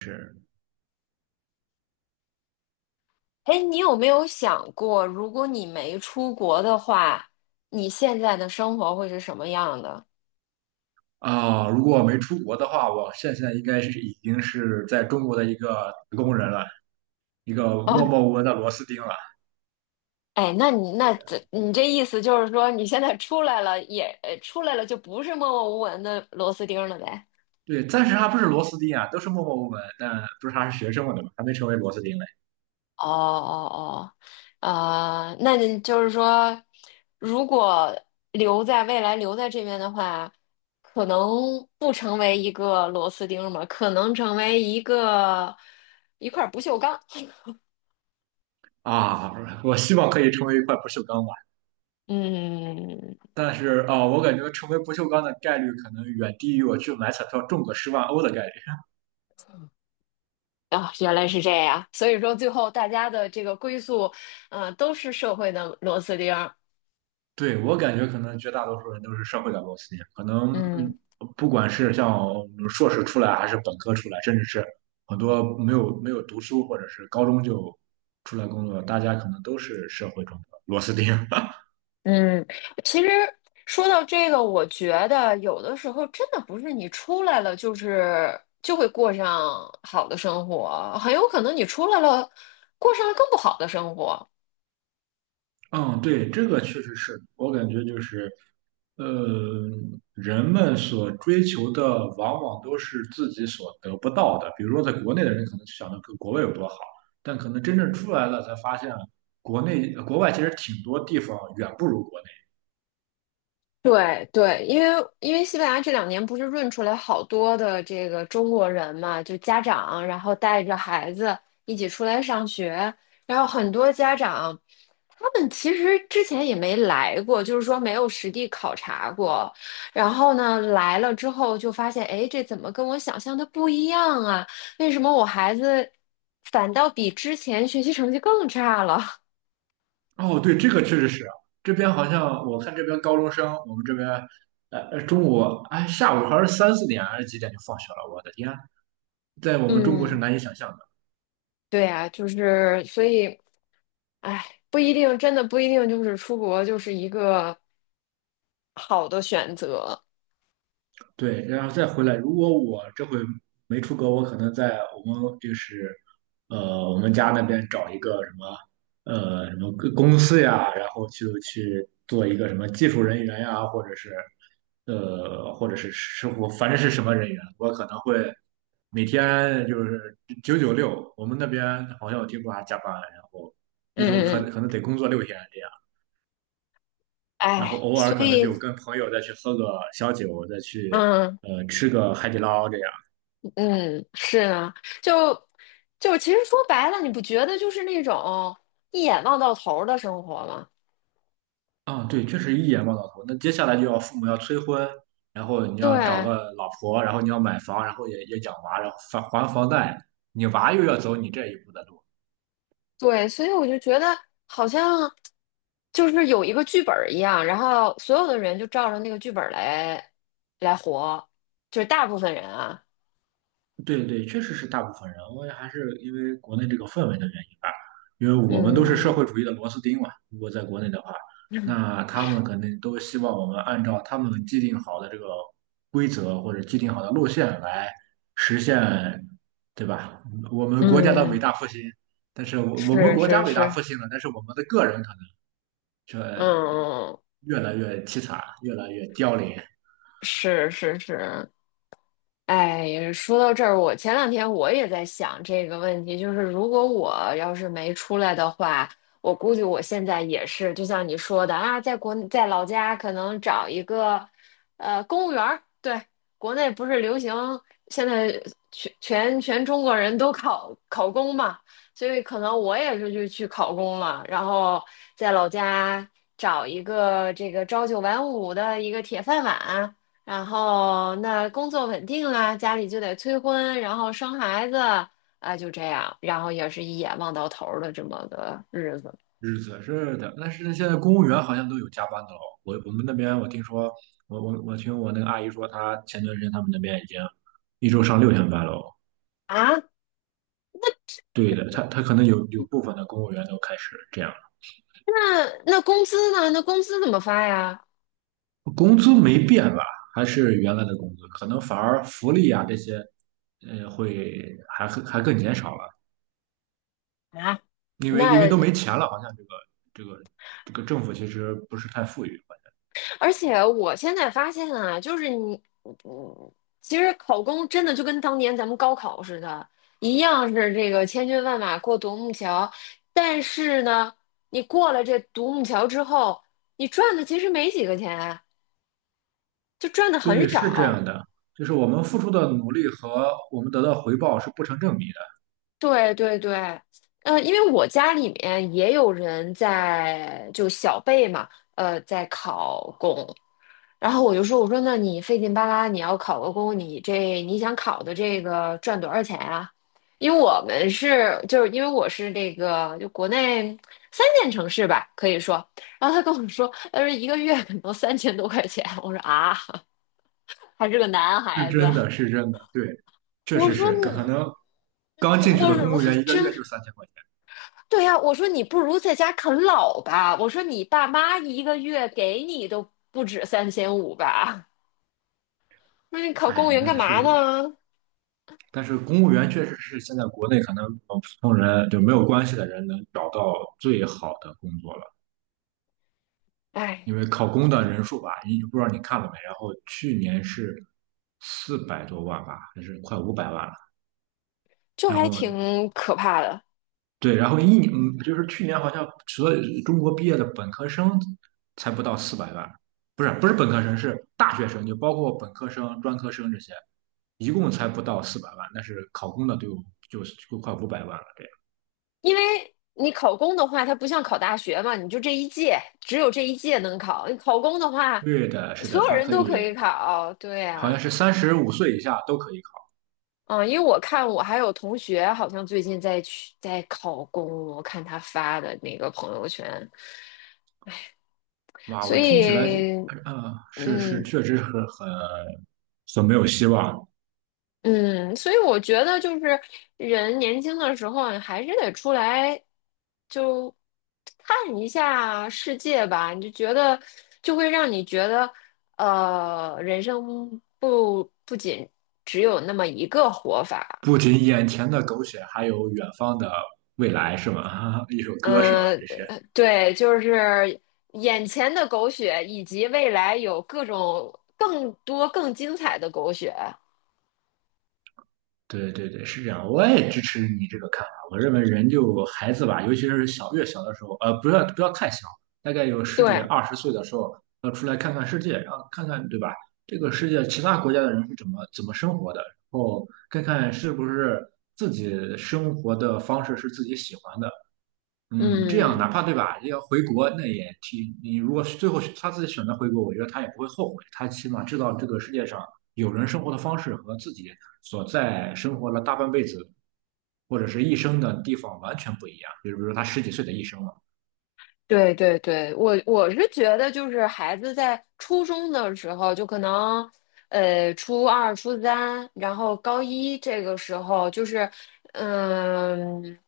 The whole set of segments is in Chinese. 是哎，你有没有想过，如果你没出国的话，你现在的生活会是什么样的？啊、如果我没出国的话，我现在应该是已经是在中国的一个打工人了，一个默哦。默无闻的螺丝钉了。哎，那你那这你这意思就是说，你现在出来了就不是默默无闻的螺丝钉了呗？对，暂时还不是螺丝钉啊，都是默默无闻，但不是还是学生嘛，对吧？还没成为螺丝钉嘞。哦哦哦。那你就是说，如果留在未来留在这边的话，可能不成为一个螺丝钉嘛，可能成为一块不锈钢。啊，我希望可以成为一块不锈钢吧，嗯。但是啊、我感觉成为不锈钢的概率可能远低于我去买彩票中个10万欧的概率。啊，原来是这样，所以说最后大家的这个归宿，都是社会的螺丝钉儿。对，我感觉可能绝大多数人都是社会的螺丝钉。可能嗯嗯不管是像硕士出来，还是本科出来，甚至是很多没有读书，或者是高中就出来工作，大家可能都是社会中的螺丝钉。嗯。其实说到这个，我觉得有的时候真的不是你出来了，就是就会过上好的生活，很有可能你出来了，过上了更不好的生活。嗯，对，这个确实是我感觉就是，呃，人们所追求的往往都是自己所得不到的。比如说，在国内的人可能就想着跟国外有多好，但可能真正出来了才发现，国内国外其实挺多地方远不如国内。对对，因为西班牙这两年不是润出来好多的这个中国人嘛，就家长，然后带着孩子一起出来上学，然后很多家长，他们其实之前也没来过，就是说没有实地考察过，然后呢来了之后就发现，哎，这怎么跟我想象的不一样啊？为什么我孩子反倒比之前学习成绩更差了？哦，对，这个确实是啊，这边好像我看这边高中生，我们这边，中午哎下午还是3、4点还是几点就放学了，我的天，在我 们中国是嗯。难以想象的。对呀，就是所以。哎，不一定，真的不一定，就是出国就是一个好的选择。对，然后再回来。如果我这回没出国，我可能在我们就是我们家那边找一个什么什么个公司呀，然后就去做一个什么技术人员呀，或者是或者是师傅，反正是什么人员，我可能会每天就是996。我们那边好像我听说还加班，然后一嗯周嗯可嗯。可能得工作六天这样。然后哎，偶尔所可能就以。跟朋友再去喝个小酒，再去嗯吃个海底捞这样。嗯，是啊。就就其实说白了，你不觉得就是那种一眼望到头儿的生活吗？啊，对，确实一眼望到头。那接下来就要父母要催婚，然后你要找对个老婆，然后你要买房，然后也养娃，然后还房贷，你娃又要走你这一步的路。对，所以我就觉得好像就是有一个剧本儿一样，然后所有的人就照着那个剧本儿来活，就是大部分人啊。对对，确实是大部分人，我也还是因为国内这个氛围的原因吧，因为我们都是社会嗯主义的螺丝钉嘛。如果在国内的话，那他们肯定都希望我们按照他们既定好的这个规则或者既定好的路线来实现，对吧？我们国家的伟嗯，大复兴，但是我们是国是家伟大是。复兴了，但是我们的个人可能嗯，嗯嗯。越来越凄惨，越来越凋零。是是是。哎，说到这儿，我前两天我也在想这个问题，就是如果我要是没出来的话，我估计我现在也是，就像你说的啊，在老家可能找一个公务员儿。对，国内不是流行现在全中国人都考公嘛，所以可能我也是就去考公了，然后在老家找一个这个朝九晚五的一个铁饭碗。然后那工作稳定了，家里就得催婚，然后生孩子，啊、就这样，然后也是一眼望到头儿的这么个日子日子是的，但是现在公务员好像都有加班的了。我们那边我听说，我听我那个阿姨说，她前段时间他们那边已经一周上六天班了。啊。对的，她她可能有部分的公务员都开始这样了，那那工资呢？那工资怎么发呀？工资没变吧？还是原来的工资，可能反而福利啊这些，会还更减少了，啊。因为都没那钱了，好像这个这个这个政府其实不是太富裕。而且我现在发现啊，就是你，嗯其实考公真的就跟当年咱们高考似的，一样是这个千军万马过独木桥，但是呢，你过了这独木桥之后，你赚的其实没几个钱。就赚的很对，是这样少。的，就是我们付出的努力和我们得到回报是不成正比的，对对对。因为我家里面也有人在就小辈嘛，在考公，然后我就说，我说那你费劲巴拉，你要考个公，你想考的这个赚多少钱啊？因为我们是就是因为我是这个就国内三线城市吧，可以说，然后他跟我说，他说一个月可能3000多块钱，我说啊，还是个男是孩子。真的，是真的，对，确我实说，是，可能刚嗯，进去我的说，公我务说员一个真月就3000块钱，对呀、我说你不如在家啃老吧。我说你爸妈一个月给你都不止3500吧？那你考公务哎，员干那嘛是，呢？但是公务员确实是现在国内可能普通人就没有关系的人能找到最好的工作了，哎，因为考公的人数吧，你不知道你看了没，然后去年是400多万吧，还是快五百万了，就然还后挺可怕的，对，然后一年，嗯就是去年好像所有中国毕业的本科生才不到四百万，不是本科生，是大学生，就包括本科生、专科生这些，一共才不到四百万，但是考公的都有就就快五百万了，这样。因为你考公的话，它不像考大学嘛，你就这一届，只有这一届能考。你考公的话，对的，是所的，有他人可都以，可以考。对好像呀、是35岁以下都可以考。嗯，因为我看我还有同学好像最近在考公，我看他发的那个朋友圈，哇，所我听起来，以。是是，嗯确实是很很没有希望。嗯。所以我觉得就是人年轻的时候，你还是得出来就看一下世界吧，你就觉得就会让你觉得，人生不仅只有那么一个活法。不仅眼前的苟且，还有远方的未来，是吗？一首歌是吗？嗯，这些。对，就是眼前的狗血，以及未来有各种更多更精彩的狗血。对对对，是这样，我也支持你这个看法。我认为人就孩子吧，尤其是小越小的时候，不要太小，大概有十几对，二十岁的时候，要出来看看世界，然后看看对吧？这个世界其他国家的人是怎么生活的，然后看看是不是自己生活的方式是自己喜欢的，嗯，这样嗯。哪怕对吧，要回国那也挺，你如果是最后是他自己选择回国，我觉得他也不会后悔，他起码知道这个世界上有人生活的方式和自己所在生活了大半辈子或者是一生的地方完全不一样，比如说他十几岁的一生了。对对对，我是觉得就是孩子在初中的时候，就可能初二、初三，然后高一这个时候，就是嗯，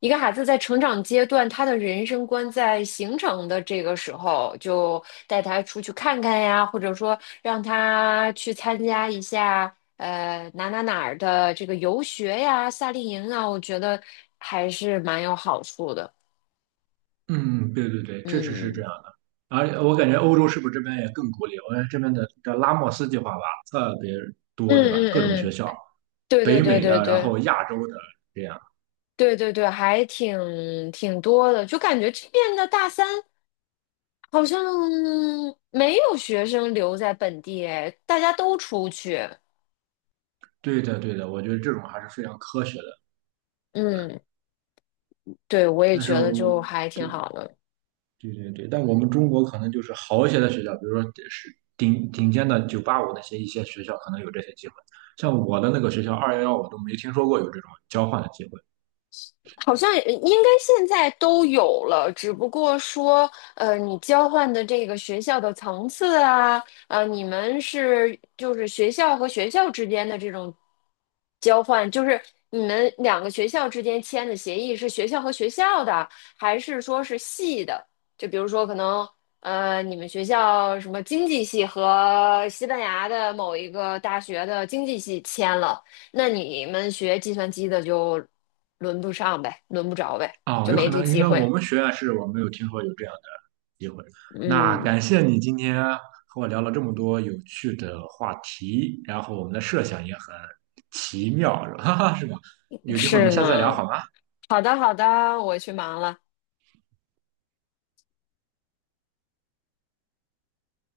一个孩子在成长阶段，他的人生观在形成的这个时候，就带他出去看看呀，或者说让他去参加一下哪儿的这个游学呀、夏令营啊，我觉得还是蛮有好处的。嗯，对对对，确实是嗯。这样的。而我感觉欧洲是不是这边也更鼓励？我感觉这边的叫拉莫斯计划吧，特别嗯多，对吧？嗯各种学嗯，校，对对北对美对的，然对后亚洲的，这样。对对对，还挺多的，就感觉这边的大三好像没有学生留在本地，哎，大家都出去。对的，对的，我觉得这种还是非常科学的。嗯，对，我也但觉是得就我还挺对好的。对对对，但我们中国可能就是好一些的学校，比如说是顶顶尖的985那些一些学校，可能有这些机会。像我的那个学校211，我都没听说过有这种交换的机会。好像应该现在都有了，只不过说，你交换的这个学校的层次啊，你们是就是学校和学校之间的这种交换，就是你们两个学校之间签的协议是学校和学校的，还是说是系的？就比如说可能，你们学校什么经济系和西班牙的某一个大学的经济系签了。那你们学计算机的就轮不上呗，轮不着呗，哦，就有没可这能应机该我会。们学院是我没有听说有这样的机会。那嗯，感谢你今天和我聊了这么多有趣的话题，然后我们的设想也很奇妙，哈哈，是吧？有机会我是们下次再聊呢。好吗？好的，好的，我去忙了。